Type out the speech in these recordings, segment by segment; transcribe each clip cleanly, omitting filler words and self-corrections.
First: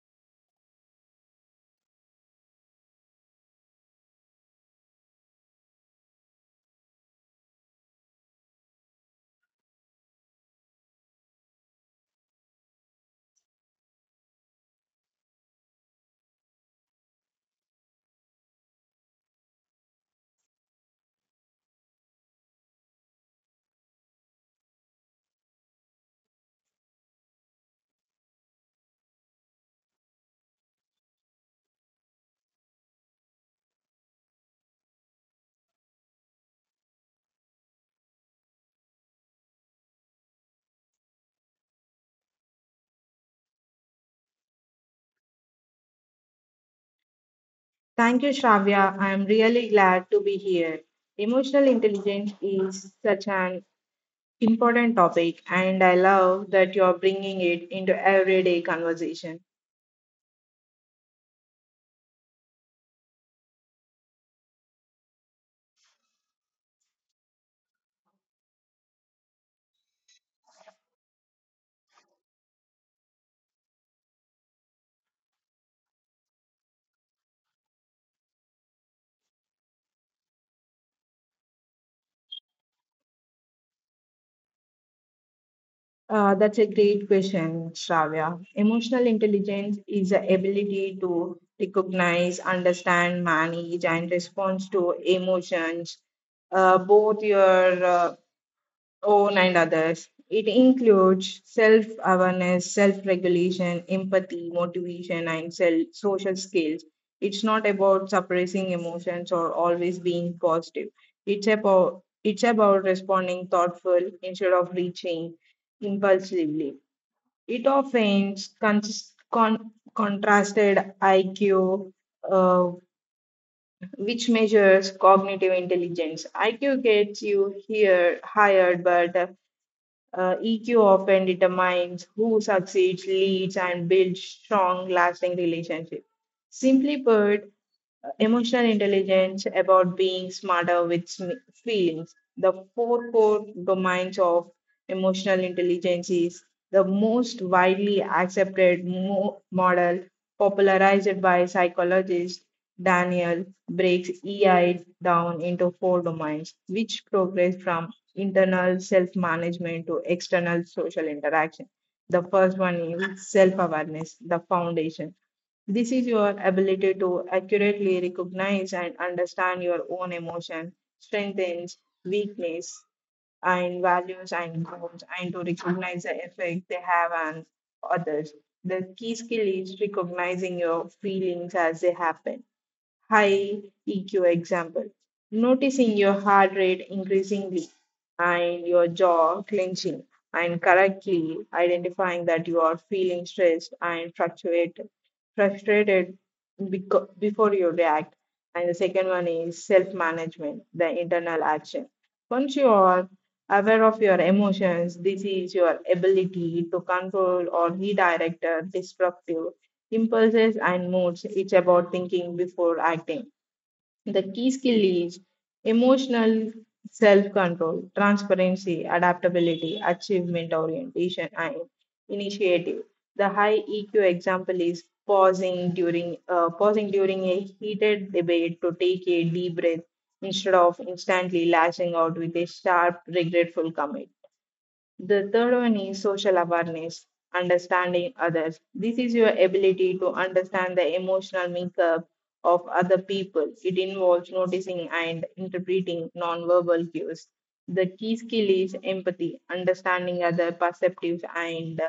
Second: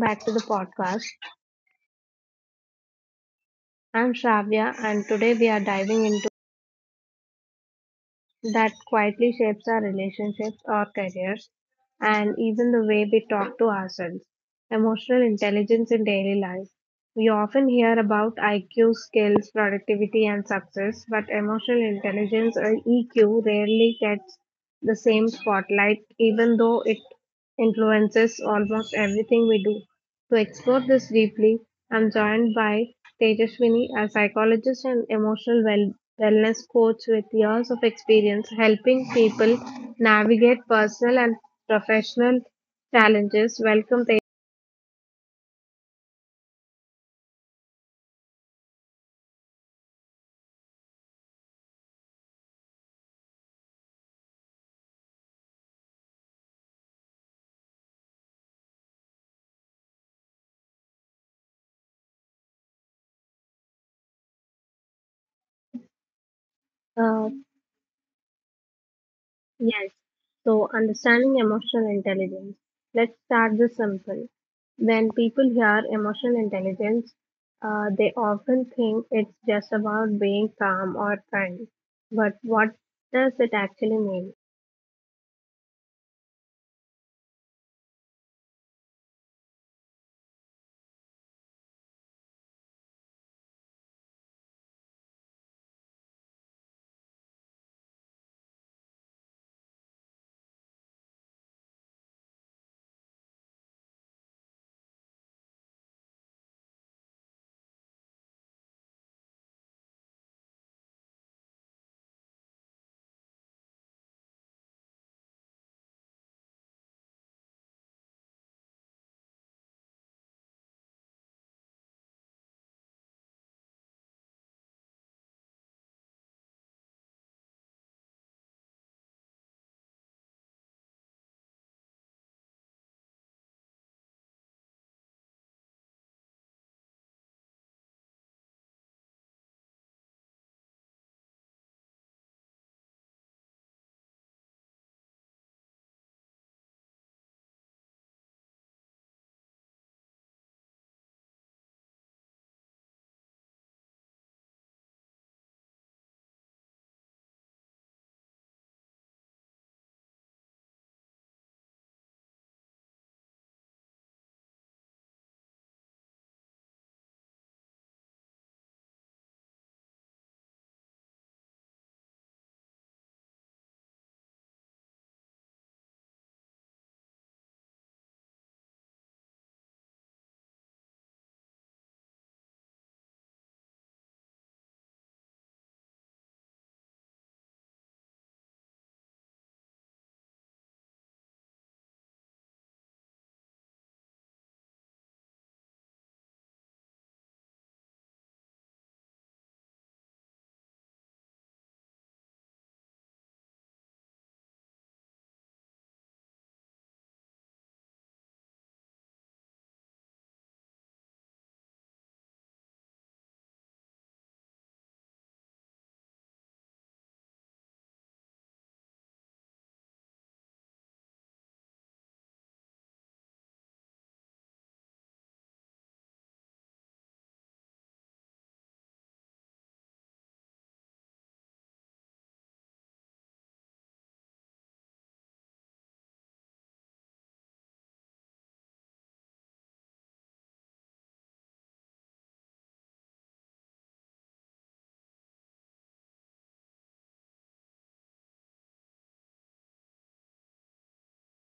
back to the podcast. I'm Shravya, and today we are diving into that quietly shapes our relationships, our careers, and even the way we talk to ourselves emotional intelligence in daily life. We often hear about IQ, skills, productivity, and success, but emotional intelligence or EQ rarely gets the same spotlight, even though it influences almost everything we do. To explore this deeply, I'm joined by Tejaswini, a psychologist and emotional wellness coach with years of experience helping people navigate personal and professional challenges. Welcome, Tej. Thank you, Shravya. I am really glad to be here. Emotional intelligence is such an important topic, and I love that you're bringing it into everyday conversation. Yes. So, understanding emotional intelligence. Let's start this simple. When people hear emotional intelligence, they often think it's just about being calm or kind. But what does it actually mean? That's a great question, Shravya. Emotional intelligence is the ability to recognize, understand, manage, and respond to emotions, both your own and others. It includes self awareness, self regulation, empathy, motivation, and social skills. It's not about suppressing emotions or always being positive. It's about responding thoughtful instead of reaching impulsively. It often contrasted IQ, uh, which measures cognitive intelligence. IQ gets you here hired, but EQ often determines who succeeds, leads, and builds strong, lasting relationships. Simply put, emotional intelligence about being smarter with feelings. The four core domains of emotional intelligence is the most widely accepted model popularized by psychologist Daniel breaks EI down into four domains, which progress from internal self management to external social interaction. The first one is self awareness, the foundation. This is your ability to accurately recognize and understand your own emotion, strengths, weakness, and values and goals, and to recognize the effect they have on others. The key skill is recognizing your feelings as they happen. High EQ example, noticing your heart rate increasingly and your jaw clenching, and correctly identifying that you are feeling stressed and fluctuated, frustrated before you react. And the second one is self management, the internal action. Once you are aware of your emotions, this is your ability to control or redirect a disruptive impulses, and moods. It's about thinking before acting. The key skill is emotional self control, transparency, adaptability, achievement orientation, and initiative. The high EQ example is pausing during a heated debate to take a deep breath instead of instantly lashing out with a sharp, regretful comment. The third one is social awareness, understanding others. This is your ability to understand the emotional makeup of other people. It involves noticing and interpreting non-verbal cues. The key skill is empathy, understanding other perceptives and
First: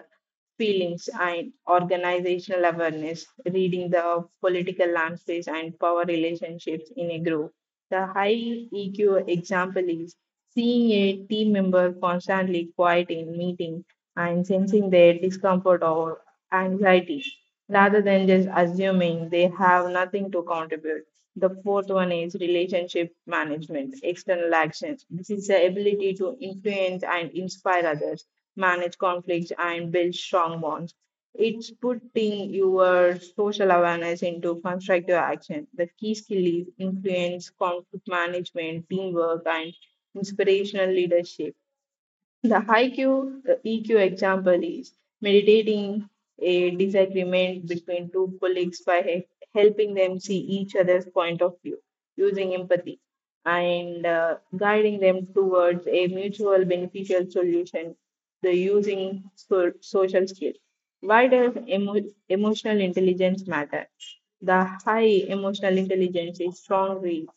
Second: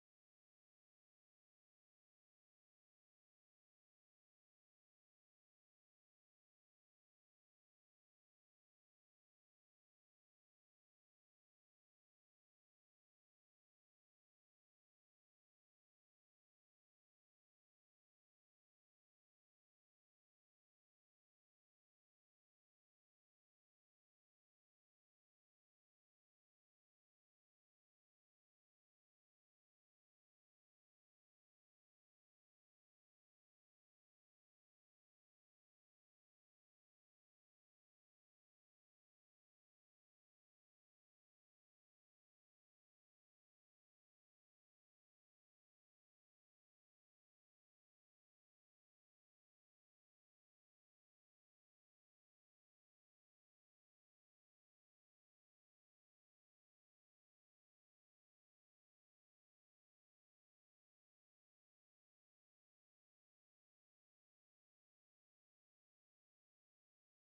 feelings and organizational awareness, reading the political landscapes and power relationships in a group. The high EQ example is seeing a team member constantly quiet in meeting and sensing their discomfort or anxiety rather than just assuming they have nothing to contribute. The fourth one is relationship management, external actions. This is the ability to influence and inspire others, manage conflicts, and build strong bonds. It's putting your social awareness into constructive action. The key skill is influence, conflict management, teamwork, and inspirational leadership. The EQ example is mediating a disagreement between two colleagues by helping them see each other's point of view using empathy and guiding them towards a mutual beneficial solution. The using social skills. Why does emotional intelligence matter? The high emotional intelligence is strongly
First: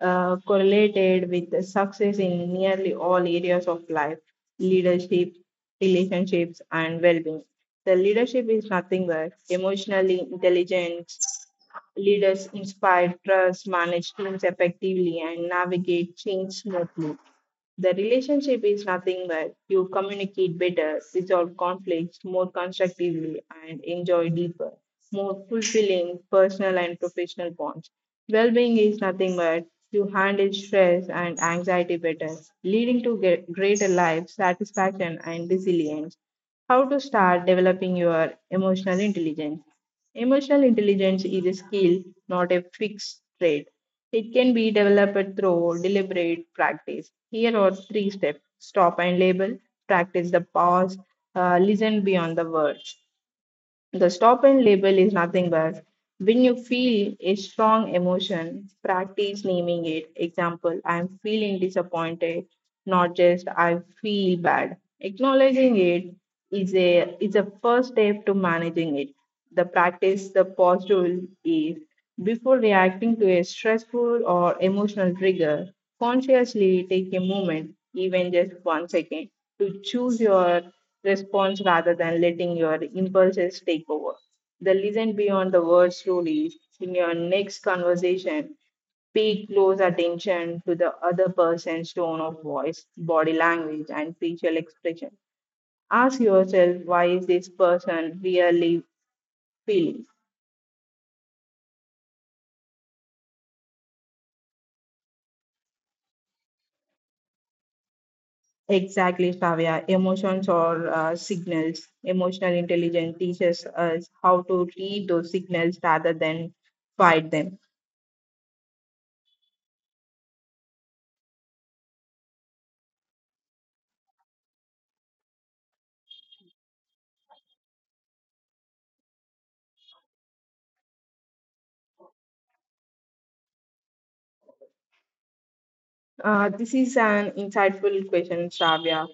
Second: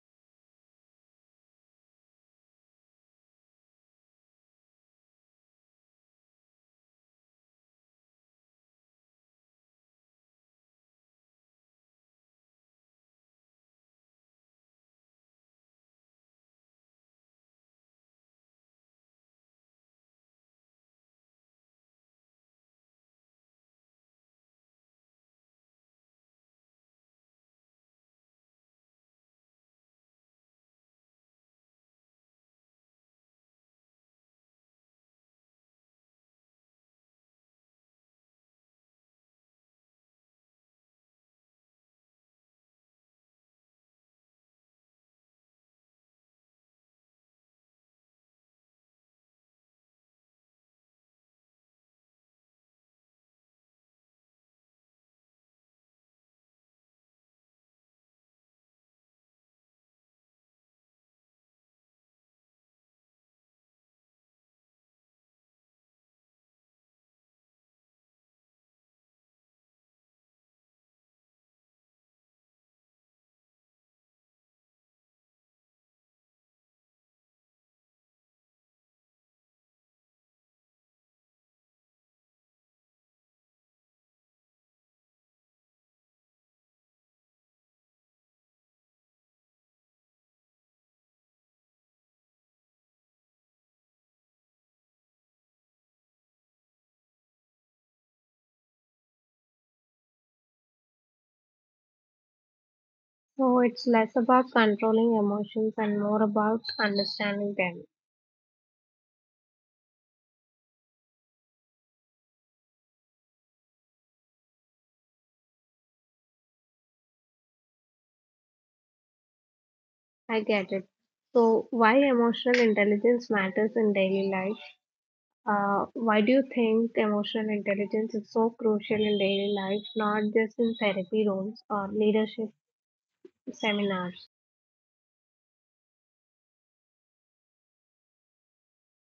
correlated with the success in nearly all areas of life: leadership, relationships, and well being. The leadership is nothing but emotionally intelligent leaders inspire, trust, manage teams effectively, and navigate change smoothly. The relationship is nothing but you communicate better, resolve conflicts more constructively, and enjoy deeper, more fulfilling personal and professional bonds. Well being is nothing but you handle stress and anxiety better, leading to greater life satisfaction and resilience. How to start developing your emotional intelligence. Emotional intelligence is a skill, not a fixed trait. It can be developed through deliberate practice. Here are three steps: stop and label, practice the pause, listen beyond the words. The stop and label is nothing but when you feel a strong emotion, practice naming it. Example, I am feeling disappointed, not just I feel bad. Acknowledging it is a first step to managing it. The practice the pause rule is before reacting to a stressful or emotional trigger, consciously take a moment, even just 1 second, to choose your response rather than letting your impulses take over. The listen beyond the words rule is in your next conversation, pay close attention to the other person's tone of voice, body language, and facial expression. Ask yourself, why is this person really feeling? So, it's less about controlling emotions and more about understanding them. Exactly, Shravya. Emotions or signals. Emotional intelligence teaches us how to read those signals rather than fight them. I get it. So, why emotional intelligence matters in daily life? Why do you think emotional intelligence is so crucial in daily life, not just in therapy rooms or leadership seminars? This is an insightful question, Shravya,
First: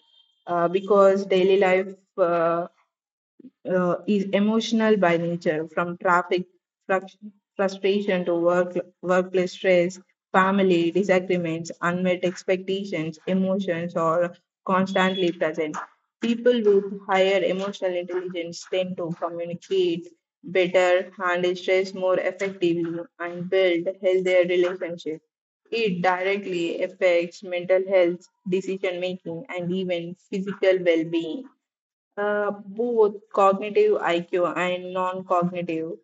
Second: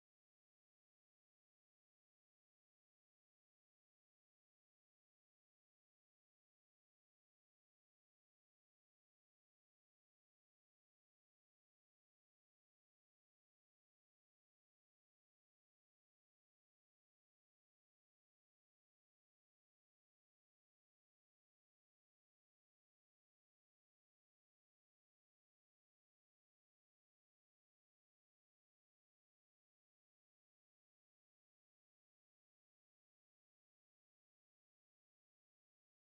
because daily life is emotional by nature, from traffic frus- frustration to workplace stress, family disagreements, unmet expectations, emotions are constantly present. People with higher emotional intelligence tend to communicate better, handle stress more effectively, and build healthier relationships. It directly affects mental health, decision making, and even physical well being. Both cognitive IQ and non cognitive,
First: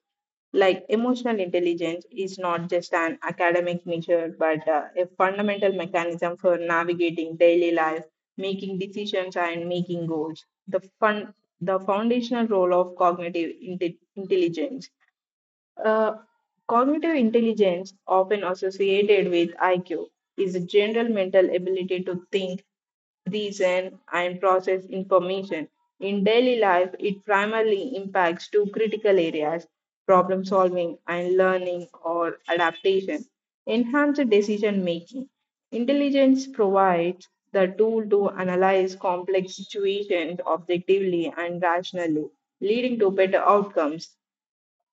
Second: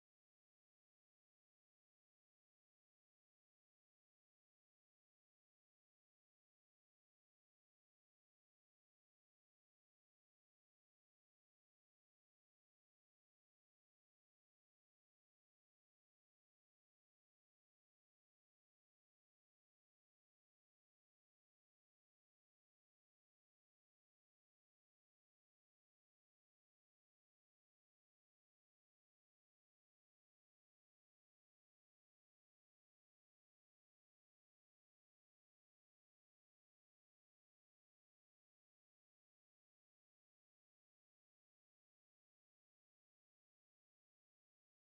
like emotional intelligence, is not just an academic measure but a fundamental mechanism for navigating daily life, making decisions, and making goals. The foundational role of cognitive intelligence. uh, Cognitive intelligence, often associated with IQ, is a general mental ability to think, reason, and process information. In daily life, it primarily impacts two critical areas: problem solving and learning or adaptation. Enhanced decision making. Intelligence provides the tool to analyze complex situations objectively and rationally, leading to better outcomes.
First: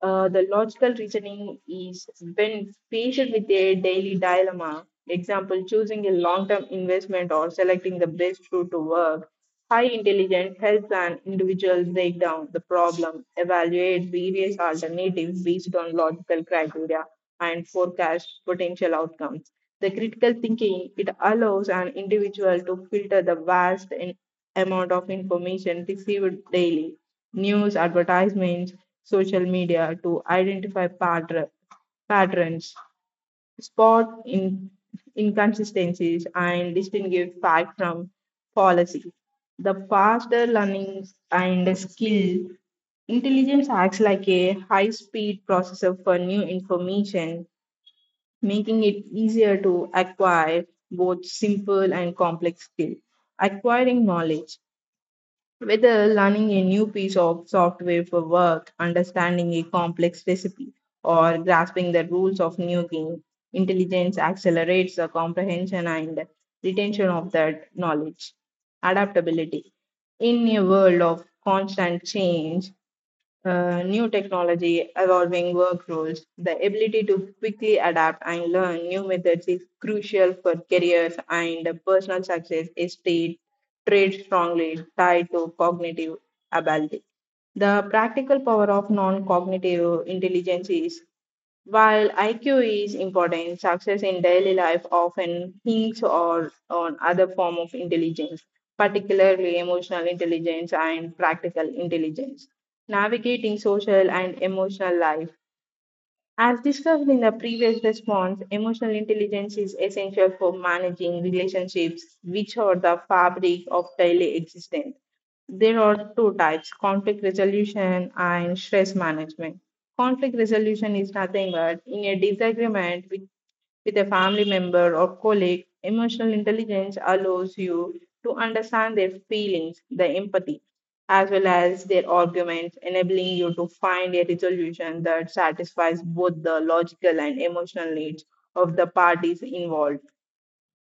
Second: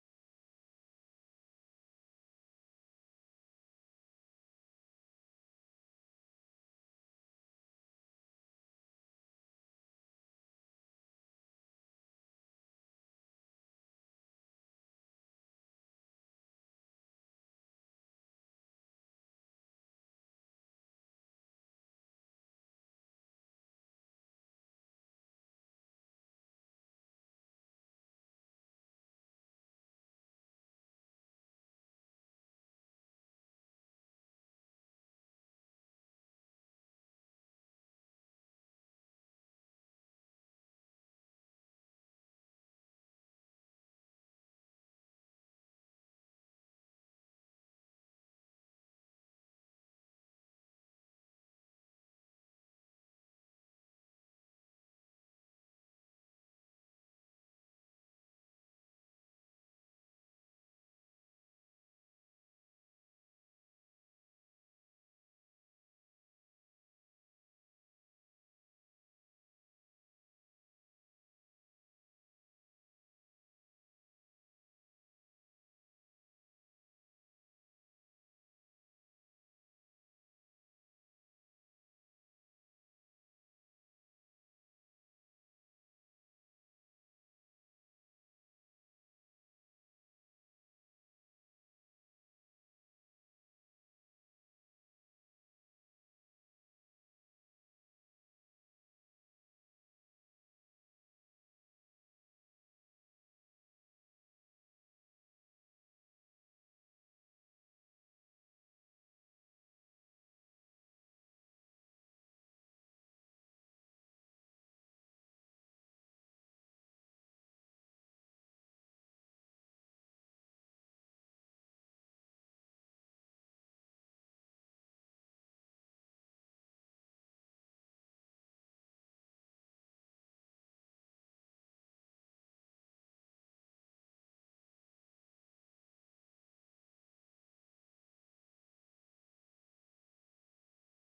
The logical reasoning is when faced with a daily dilemma, example, choosing a long term investment or selecting the best route to work, high intelligence helps an individual break down the problem, evaluate various alternatives based on logical criteria, and forecast potential outcomes. The critical thinking, it allows an individual to filter the vast amount of information received daily: news, advertisements, social media to identify patterns, spot inconsistencies, and distinguish fact from policy. The faster learning and skill intelligence acts like a high speed processor for new information, making it easier to acquire both simple and complex skills. Acquiring knowledge. Whether learning a new piece of software for work, understanding a complex recipe, or grasping the rules of new game, intelligence accelerates the comprehension and retention of that knowledge. Adaptability. In a world of constant change, new technology, evolving work roles, the ability to quickly adapt and learn new methods is crucial for careers and personal success is state traits strongly tied to cognitive ability. The practical power of non-cognitive intelligence is while IQ is important, success in daily life often hinges or on other form of intelligence, particularly emotional intelligence and practical intelligence. Navigating social and emotional life. As discussed in the previous response, emotional intelligence is essential for managing relationships, which are the fabric of daily existence. There are two types: conflict resolution and stress management. Conflict resolution is nothing but in a disagreement with a family member or colleague, emotional intelligence allows you to understand their feelings, the empathy, as well as their arguments, enabling you to find a resolution that satisfies both the logical and emotional needs of the parties involved.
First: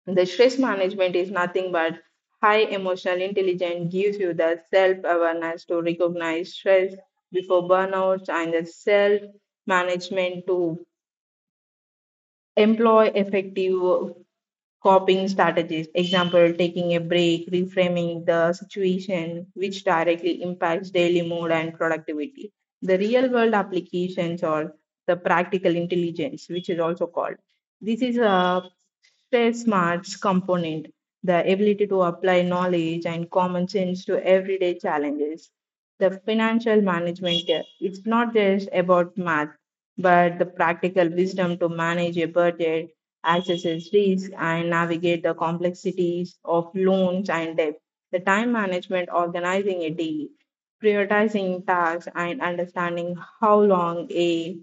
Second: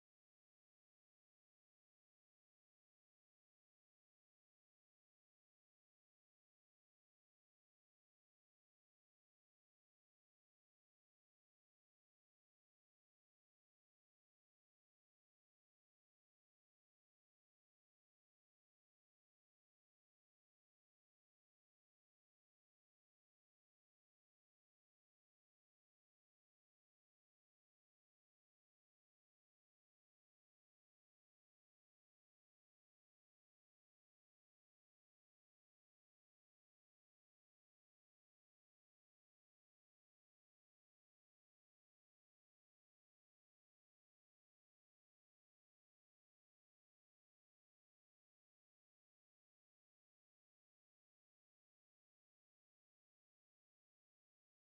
The stress management is nothing but high emotional intelligence gives you the self awareness to recognize stress before burnouts and the self management to employ effective coping strategies. Example, taking a break, reframing the situation, which directly impacts daily mood and productivity. The real world applications or the practical intelligence, which is also called. This is a say smarts component, the ability to apply knowledge and common sense to everyday challenges. The financial management, it's not just about math, but the practical wisdom to manage a budget, access risk, and navigate the complexities of loans and debt. The time management, organizing a day, prioritizing tasks, and understanding how long a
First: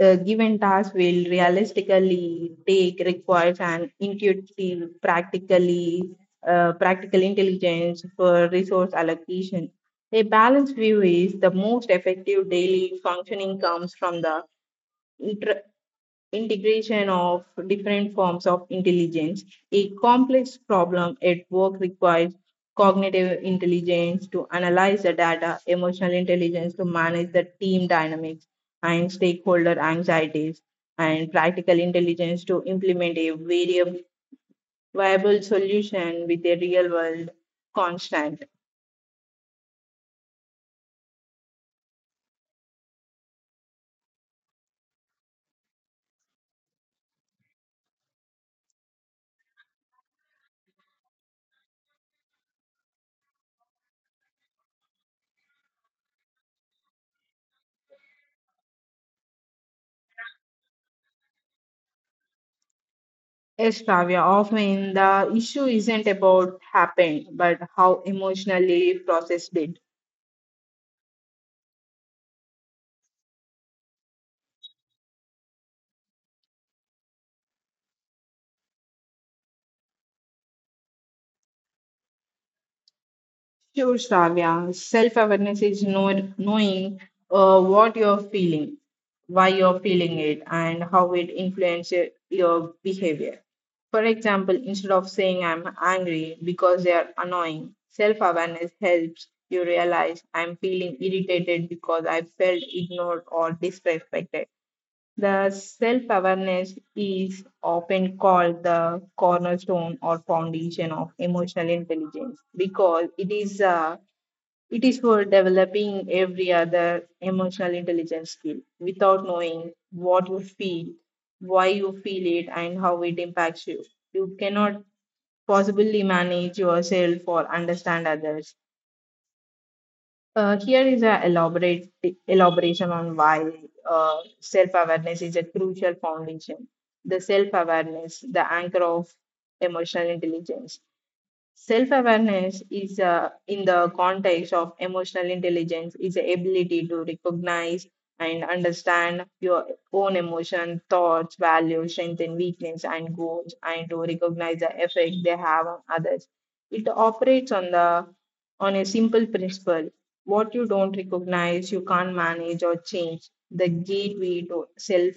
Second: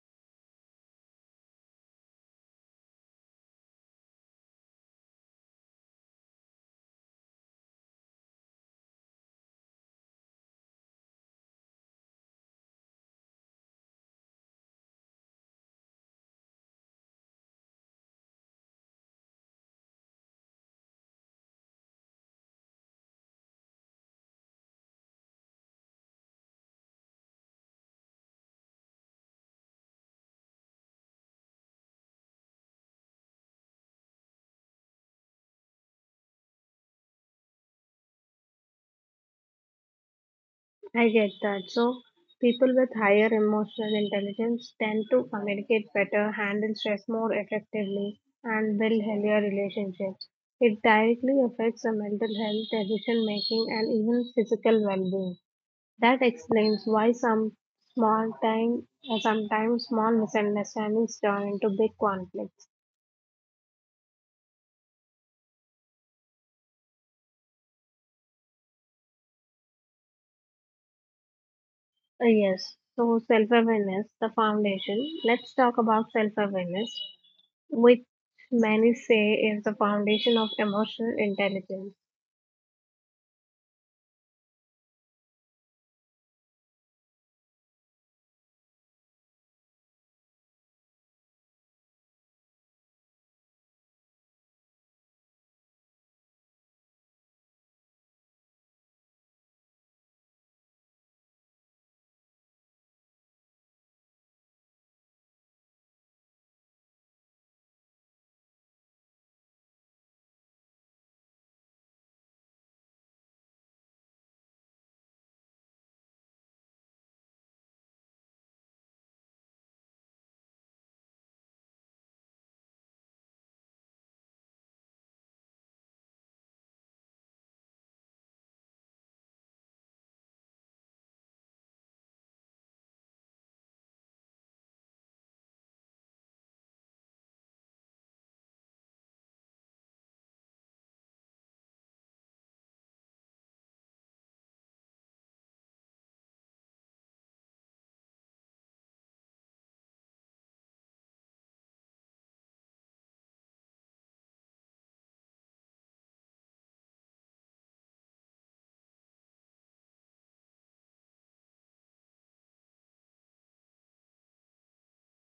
given task will realistically take requires an intuitive, practical intelligence for resource allocation. A balanced view is the most effective daily functioning comes from the inter- integration of different forms of intelligence. A complex problem at work requires cognitive intelligence to analyze the data, emotional intelligence to manage the team dynamics and stakeholder anxieties, and practical intelligence to implement a variable viable solution with a real world constant. I get that. So, people with higher emotional intelligence tend to communicate better, handle stress more effectively, and build healthier relationships. It directly affects the mental health, decision making, and even physical well being. That explains why some small time, sometimes small misunderstandings turn into big conflicts. Yes, Travia, often the issue isn't about happened, but how emotionally processed it. Yes, so self awareness, the foundation. Let's talk about self awareness, which many say is the foundation of emotional intelligence. Sure, Shravya. Self awareness is knowing what you're feeling, why you're feeling it, and how it influences your behavior. For example, instead of saying I'm angry because they are annoying, self awareness helps you realize I'm feeling irritated because I felt ignored or disrespected. The self awareness is often called the cornerstone or foundation of emotional intelligence because it is for developing every other emotional intelligence skill without knowing what you feel, why you feel it, and how it impacts you. You cannot possibly manage yourself or understand others. Here is a elaborate elaboration on why self-awareness is a crucial foundation. The self-awareness, the anchor of emotional intelligence. Self awareness is, in the context of emotional intelligence, is the ability to recognize and understand your own emotion, thoughts, values, strength, and weakness, and goals, and to recognize the effect they have on others. It operates on the on a simple principle: what you don't recognize, you can't manage or change. The gateway to self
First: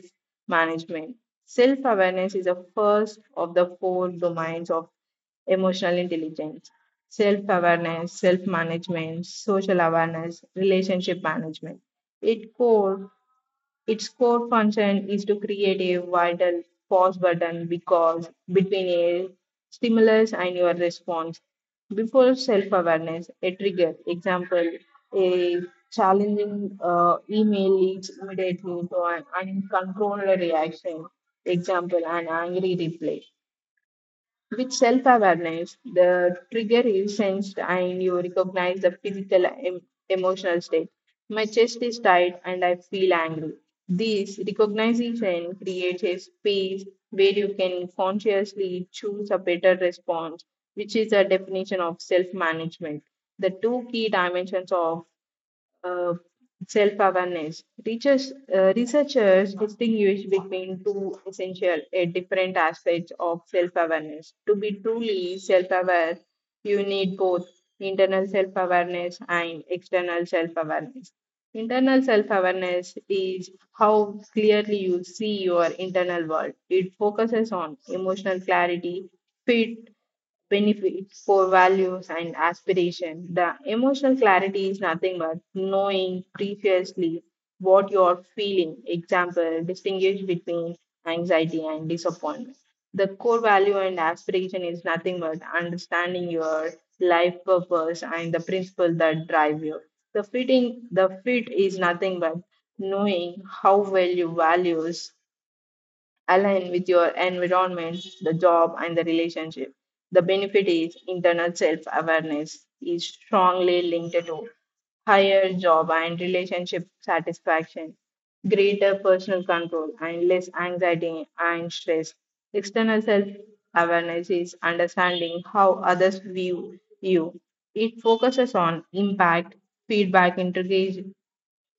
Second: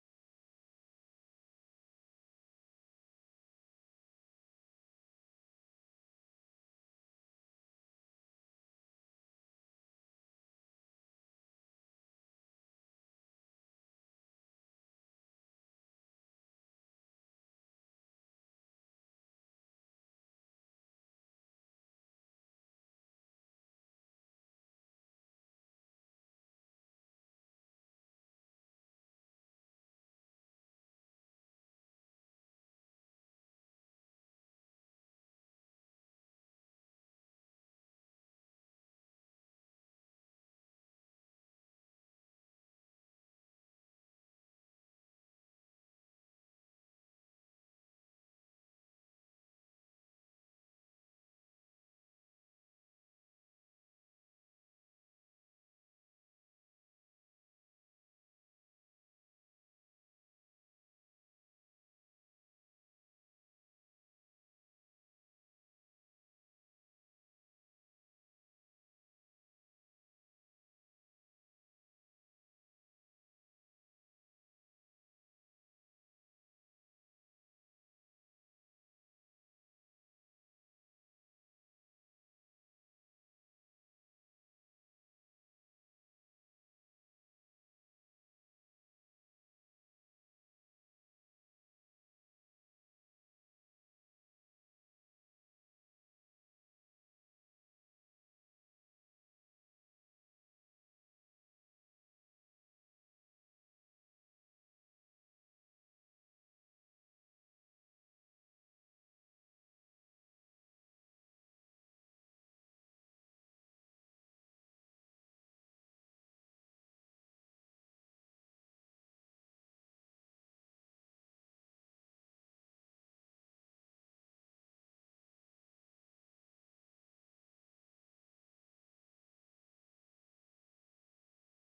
management. Self awareness is the first of the four domains of emotional intelligence: self awareness, self management, social awareness, relationship management. It core, its core function is to create a vital pause button because between a stimulus and your response. Before self awareness, a trigger, example, a challenging email leads immediately to an uncontrolled reaction, example, an angry reply. With self awareness, the trigger is sensed and you recognize the emotional state. My chest is tight and I feel angry. This recognition creates a space where you can consciously choose a better response, which is a definition of self management. The two key dimensions of uh, self-awareness. Researchers distinguish between two essential different aspects of self-awareness. To be truly self-aware, you need both internal self-awareness and external self-awareness. Internal self-awareness is how clearly you see your internal world. It focuses on emotional clarity, fit benefits, core values, and aspiration. The emotional clarity is nothing but knowing previously what you're feeling. Example, distinguish between anxiety and disappointment. The core value and aspiration is nothing but understanding your life purpose and the principle that drive you. The fit is nothing but knowing how well you values align with your environment, the job, and the relationship. The benefit is internal self awareness is strongly linked to higher job and relationship satisfaction, greater personal control, and less anxiety and stress. External self awareness is understanding how others view you. It focuses on impact, feedback,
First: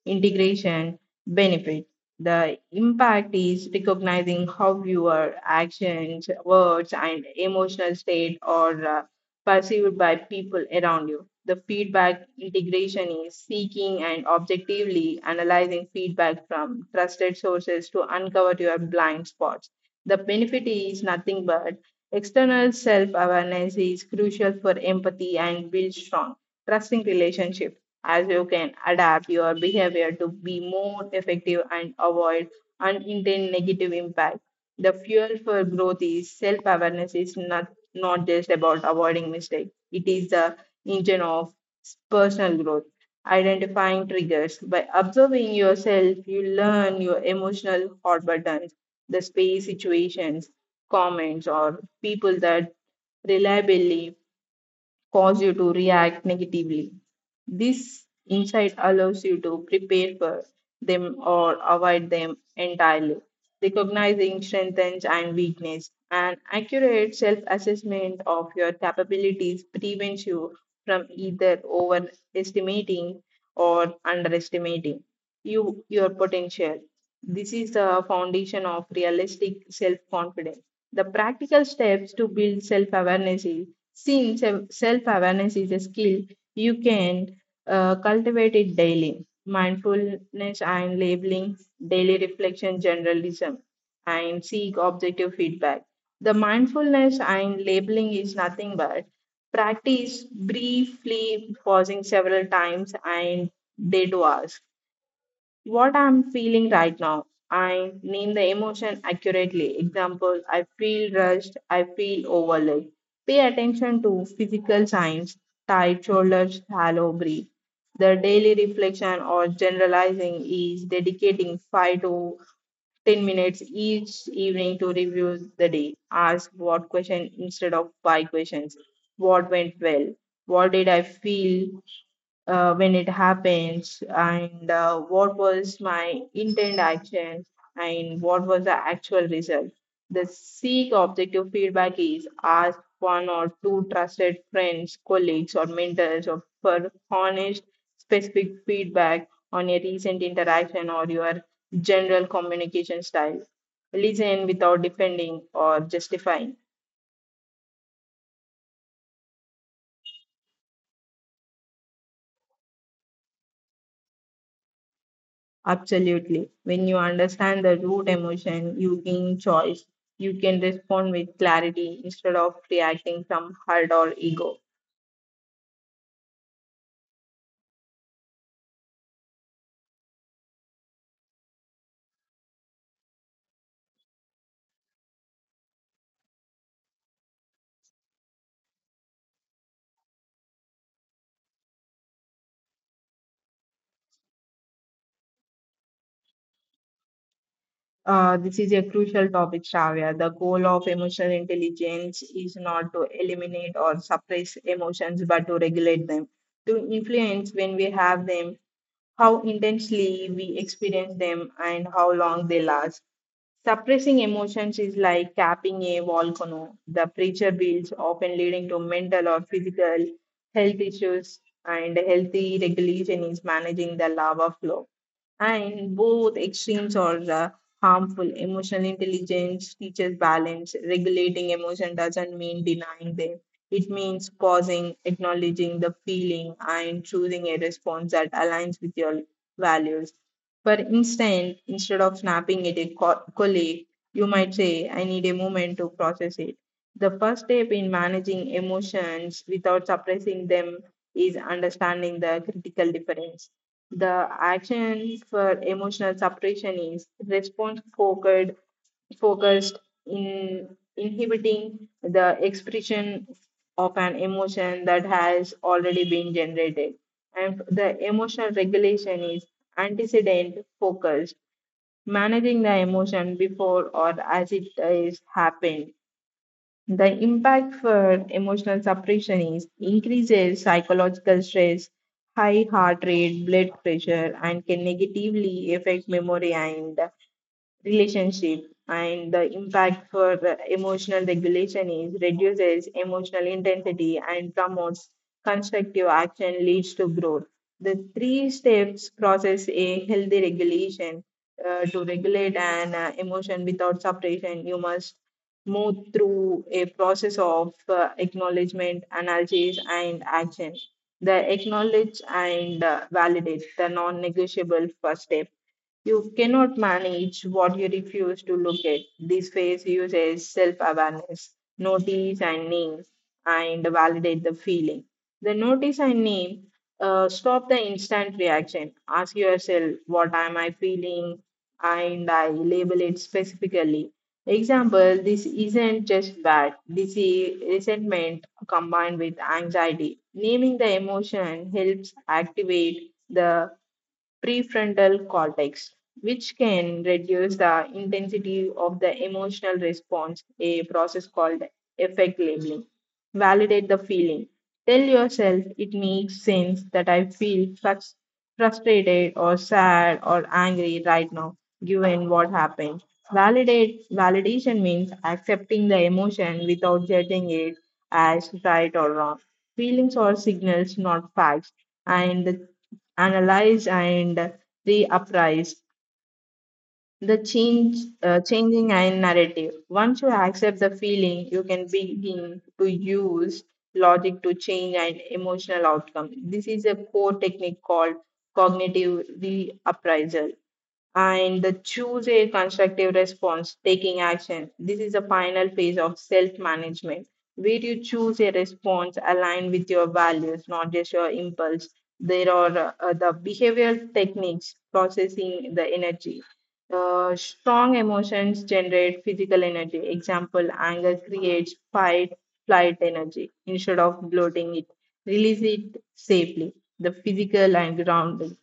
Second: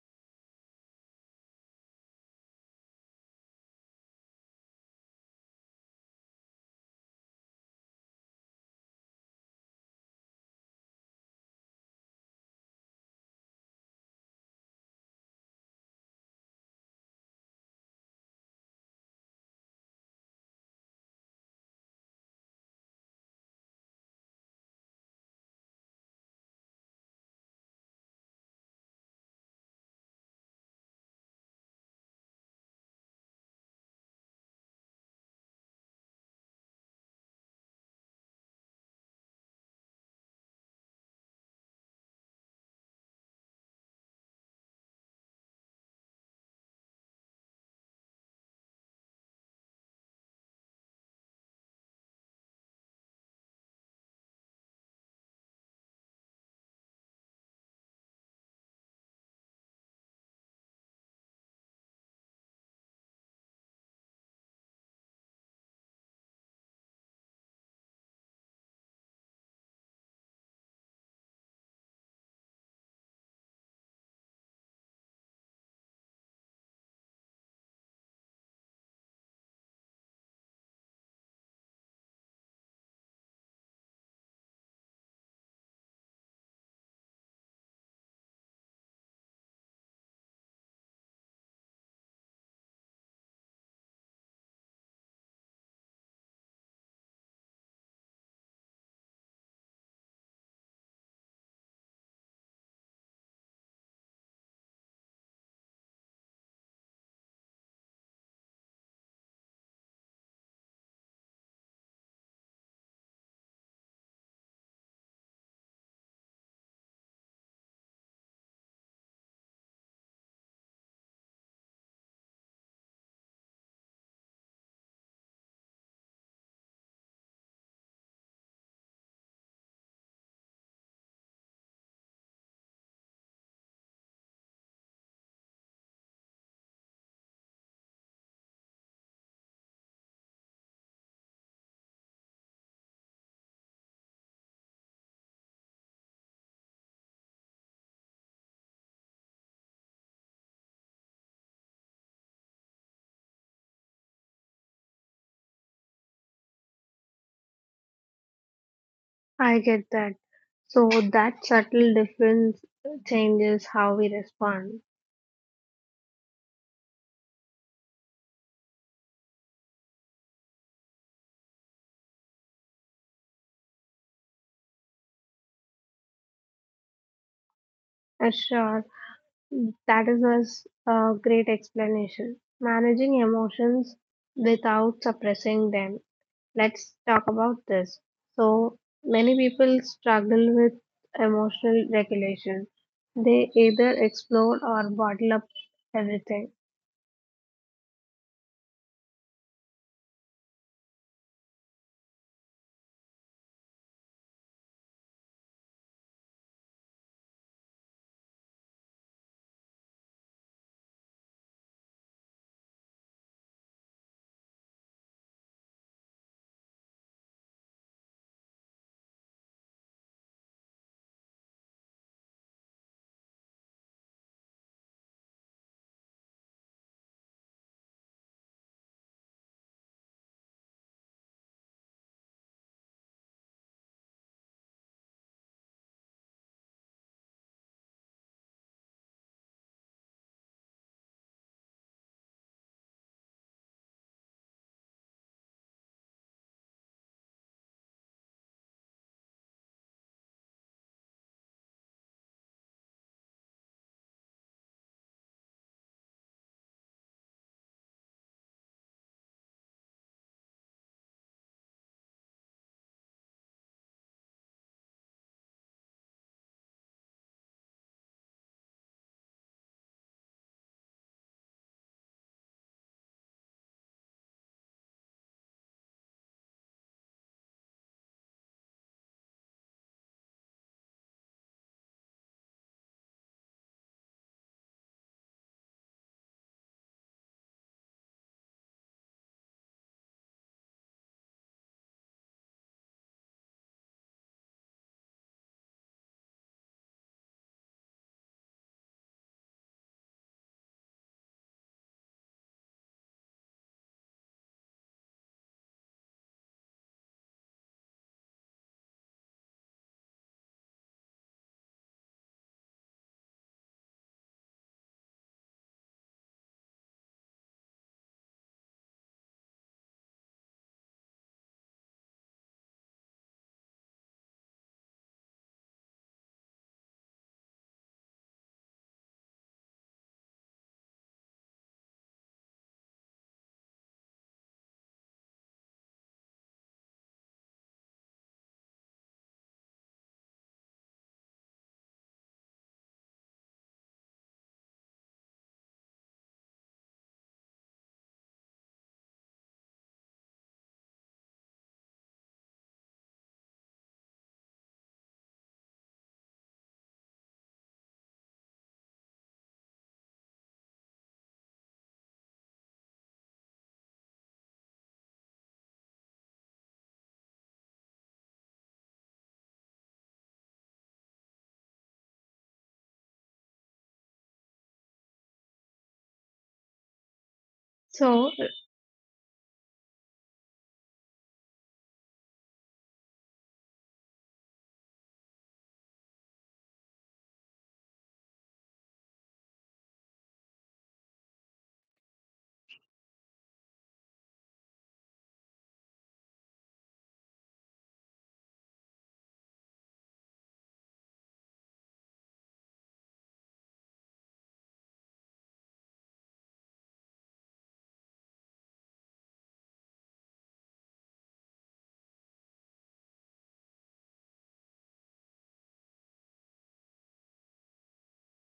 integration benefit. The impact is recognizing how your actions, words, and emotional state are perceived by people around you. The feedback integration is seeking and objectively analyzing feedback from trusted sources to uncover your blind spots. The benefit is nothing but external self awareness is crucial for empathy and build strong, trusting relationships as you can adapt your behavior to be more effective and avoid unintended negative impact. The fuel for growth is self awareness, is not, not just about avoiding mistakes, it is the engine of personal growth. Identifying triggers by observing yourself, you learn your emotional hot buttons, the space situations, comments, or people that reliably cause you to react negatively. This insight allows you to prepare for them or avoid them entirely. Recognizing strengths and weakness. An accurate self assessment of your capabilities prevents you from either overestimating or underestimating your potential. This is the foundation of realistic self confidence. The practical steps to build self awareness is, since self awareness is a skill, you can cultivate it daily. Mindfulness and labeling, daily reflection, generalism, and seek objective feedback. The mindfulness and labeling is nothing but practice briefly pausing several times and they do ask what I'm feeling right now. I name the emotion accurately. Example, I feel rushed, I feel overlooked. Pay attention to physical signs, tight shoulders, shallow breath. The daily reflection or generalizing is dedicating 5 to 10 minutes each evening to review the day. Ask what question instead of why questions. What went well? What did I feel when it happens, and what was my intended action and what was the actual result. The seek objective feedback is ask one or two trusted friends, colleagues, or mentors or for honest, specific feedback on a recent interaction or your general communication style. Listen without defending or justifying. I get that. So, that subtle difference changes how we respond. Absolutely. When you understand the root emotion, you gain choice. You can respond with clarity instead of reacting from hurt or ego. Sure, that is a great explanation. Managing emotions without suppressing them. Let's talk about this. So, many people struggle with emotional regulation. They either explode or bottle up everything. This is a crucial topic, Shravya. The goal of emotional intelligence is not to eliminate or suppress emotions, but to regulate them, to influence when we have them, how intensely we experience them, and how long they last. Suppressing emotions is like capping a volcano. The pressure builds, often leading to mental or physical health issues, and healthy regulation is managing the lava flow. And both extremes are harmful. Emotional intelligence teaches balance. Regulating emotion doesn't mean denying them. It means pausing, acknowledging the feeling, and choosing a response that aligns with your values. For instance, instead of snapping at a colleague, you might say, I need a moment to process it. The first step in managing emotions without suppressing them is understanding the critical difference. The action for emotional suppression is focused in inhibiting the expression of an emotion that has already been generated. And the emotional regulation is antecedent focused, managing the emotion before or as it is happened. The impact for emotional suppression is increases psychological stress, high heart rate, blood pressure, and can negatively affect memory and relationship. And the impact for emotional regulation is reduces emotional intensity and promotes constructive action leads to growth. The three steps process a healthy regulation, to regulate an emotion without suppression. You must move through a process of acknowledgement, analysis, and action. The acknowledge and validate the non negotiable first step. You cannot manage what you refuse to look at. This phase uses self awareness, notice and name, and validate the feeling. The notice I name, stop the instant reaction. Ask yourself, what am I feeling? And I label it specifically. Example, this isn't just bad. This is resentment combined with anxiety. Naming the emotion helps activate the prefrontal cortex, which can reduce the intensity of the emotional response, a process called effect labeling. Validate the feeling. Tell yourself it makes sense that I feel frustrated or sad or angry right now, given what happened. Validate Validation means accepting the emotion without judging it as right or wrong. Feelings are signals, not facts, and analyze and reappraise the change, So, changing and narrative. Once you accept the feeling, you can begin to use logic to change an emotional outcome. This is a core technique called cognitive reappraisal. And the choose a constructive response, taking action. This is the final phase of self management, where you choose a response aligned with your values, not just your impulse. There are the behavioral techniques processing the energy. The strong emotions generate physical energy. Example, anger creates fight flight energy. Instead of bloating it, release it safely. The physical and grounding.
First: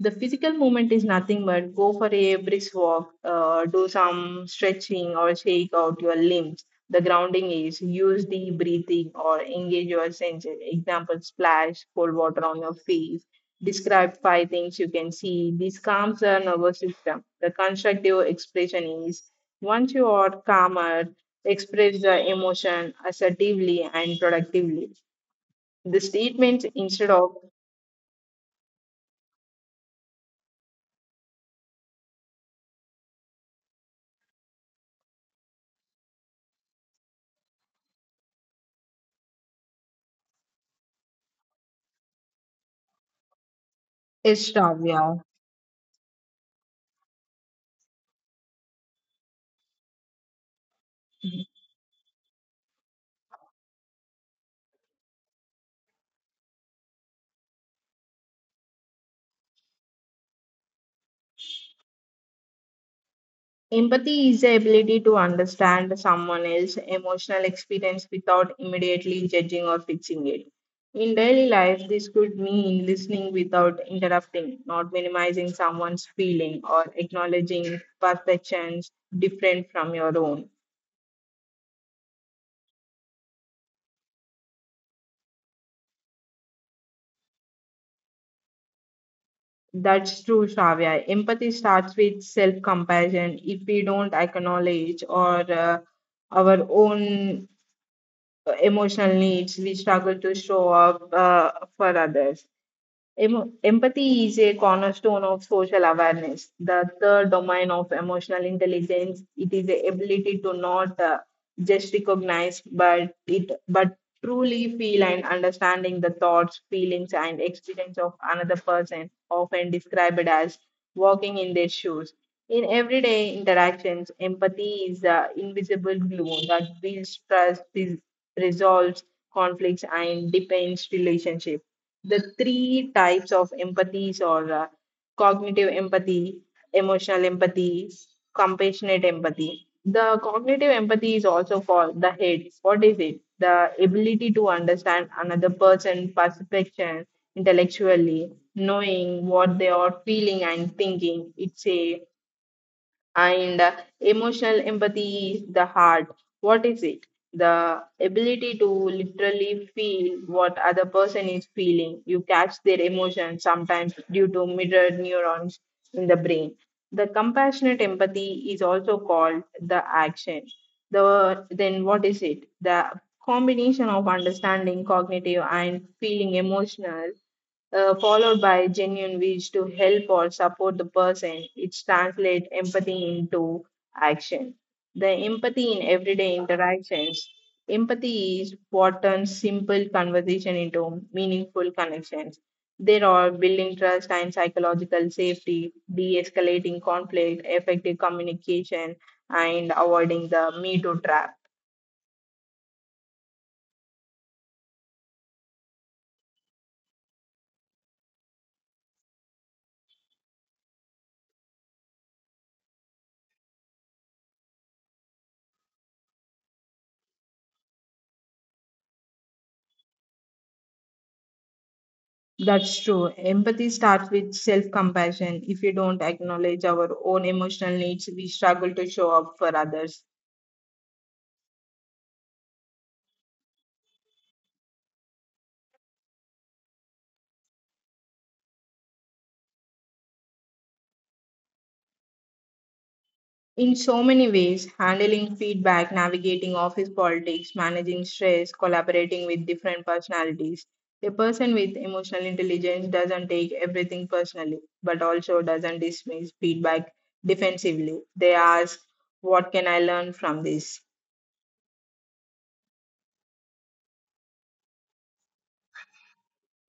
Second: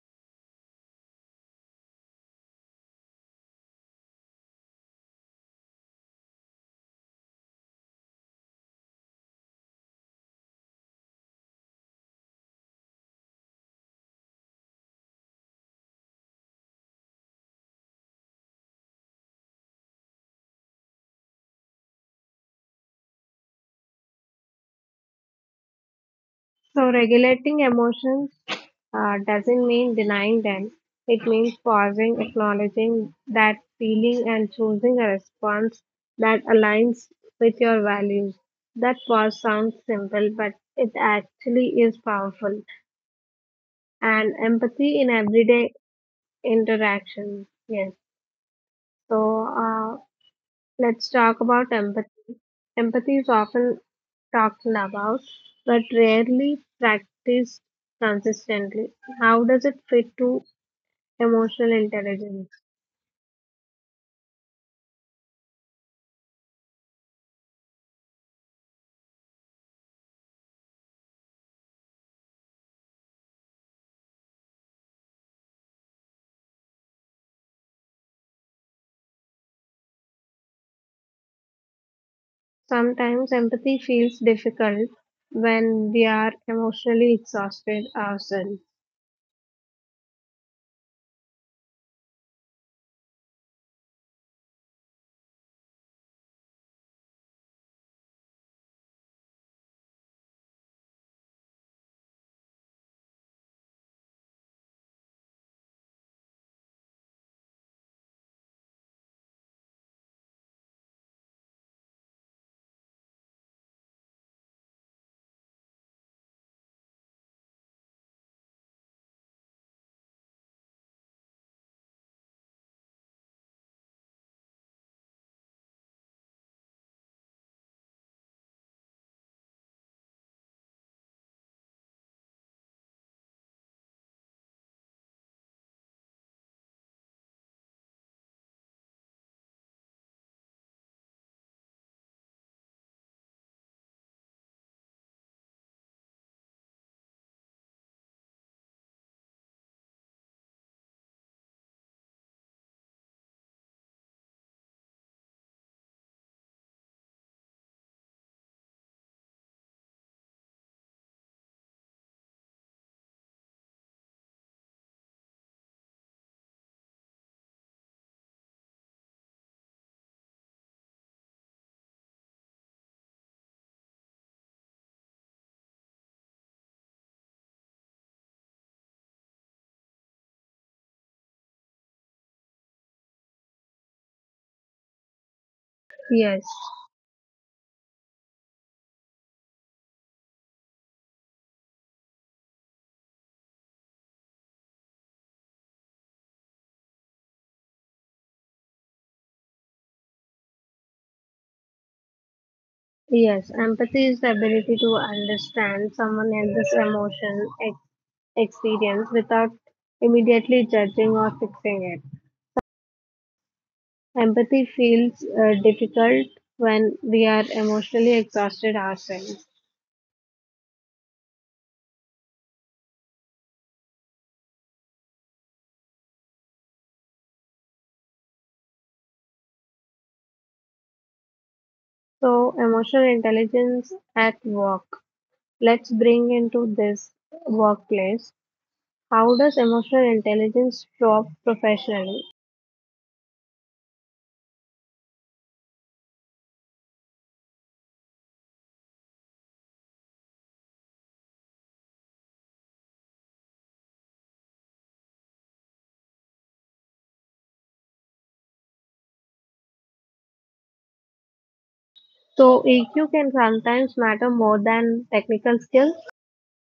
The physical movement is nothing but go for a brisk walk, do some stretching or shake out your limbs. The grounding is use deep breathing or engage your senses. Example, splash cold water on your face. Describe five things you can see. This calms the nervous system. The constructive expression is once you are calmer, express the emotion assertively and productively. The statements so, instead of regulating emotions doesn't mean denying them. It means pausing, acknowledging that feeling, and choosing a response that aligns with your values. That pause sounds simple, but it actually is powerful. And is empathy in Shravya. everyday interaction, yes. So let's talk about empathy. Empathy is often talked about, but rarely practiced consistently. How does it fit to emotional intelligence? Empathy is the ability to understand someone else's emotional experience without immediately judging or fixing it. In daily life, this could mean listening without interrupting, not minimizing someone's feeling, or acknowledging perceptions different from your own. Sometimes empathy feels difficult when we are emotionally exhausted ourselves. That's true, Shravya. Empathy starts with self compassion. If we don't acknowledge or our own emotional needs, we struggle to show up for others. Empathy is a cornerstone of social awareness, the third domain of emotional intelligence. It is the ability to not just recognize, but truly feel and understanding the thoughts, feelings, and experience of another person, often described as walking in their shoes. In everyday interactions, empathy is the invisible glue that builds trust, resolves conflicts, and deepens relationship. The three types of empathies are cognitive empathy, emotional empathy, compassionate empathy. The cognitive empathy is also called the head. What is it? The ability to understand another person's perception intellectually, knowing what they are feeling and thinking. It's a and Emotional empathy is the heart. What is it? The ability to literally feel what other person is feeling. You catch their emotions sometimes due to mirrored neurons in the brain. The compassionate empathy is also called the action. The then what is it? The combination of understanding cognitive and feeling emotional followed by genuine wish to help or support the person, it translates empathy into action. The empathy in everyday Yes. interactions. Empathy is what turns simple conversation into meaningful connections. There are building trust and psychological safety, de escalating conflict, effective communication, and avoiding the me too trap. Yes, empathy is the ability to understand someone else's experience without immediately judging or fixing it. Empathy feels difficult when we are emotionally exhausted ourselves. That's true. Empathy starts with self compassion. If we don't acknowledge our own emotional needs, we struggle to show up for others. So, emotional intelligence at work. Let's bring into this workplace. How does emotional intelligence show up professionally? In so many ways, handling feedback, navigating office politics, managing stress, collaborating with different personalities. A person with emotional intelligence doesn't take everything personally, but also doesn't dismiss feedback defensively. They ask, What can I learn from this? So, EQ can sometimes matter more than technical skills.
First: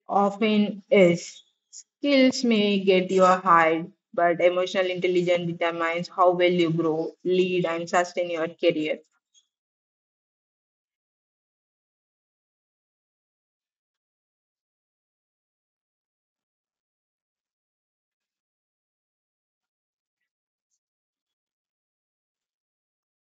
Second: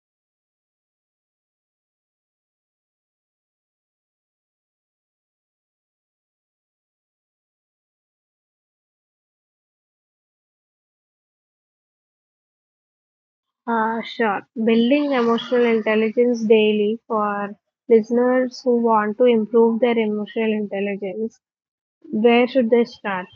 Often is. Skills may get you hired, but emotional intelligence determines how well you grow, lead, and sustain your career. Sure. Building emotional intelligence daily for listeners who want to improve their emotional intelligence. Where should they start?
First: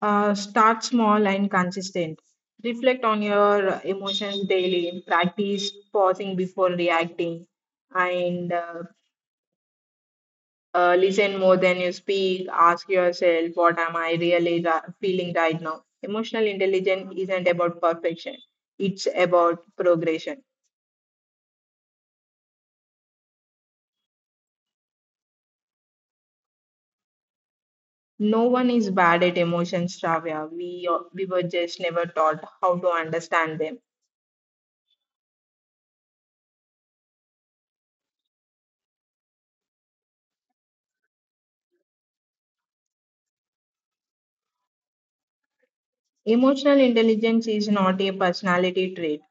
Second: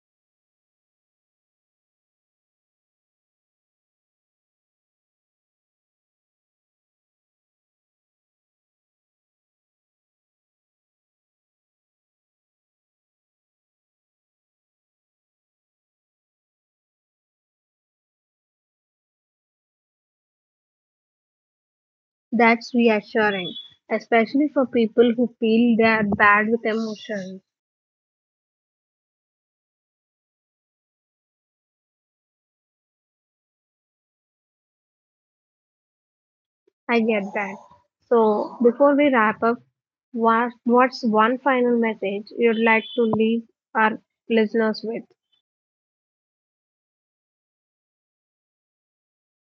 Start small and consistent. Reflect on your emotions daily. Practice pausing before reacting, and listen more than you speak. Ask yourself, "What am I really feeling right now?" Emotional intelligence isn't about perfection; it's about progression. That's reassuring, especially for people who feel they are bad with emotions. No one is bad at emotions, Shravya. We were just never taught how to understand them. I get that. So, before we wrap up, what's one final message you'd like to leave our listeners with? Emotional intelligence is not a personality trait,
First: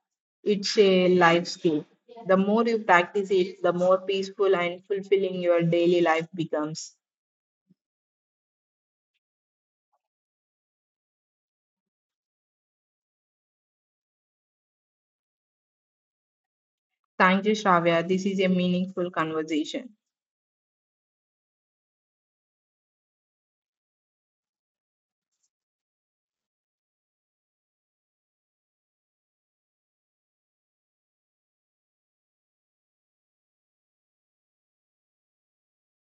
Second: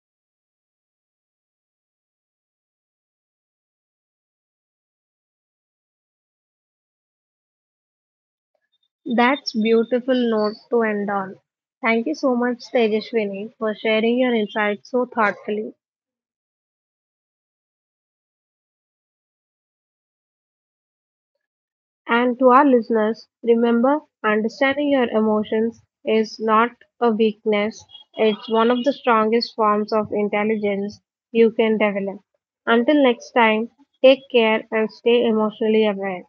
it's a life skill. The more you practice it, the more peaceful and fulfilling your daily life becomes. That's beautiful note to end on. Thank you so much, Tejaswini, for sharing your insights so thoughtfully. Thank you, Shravya. This is a meaningful conversation. And to our listeners, remember, understanding your emotions is not a weakness. It's one of the strongest forms of intelligence you can develop. Until next time, take care and stay emotionally aware.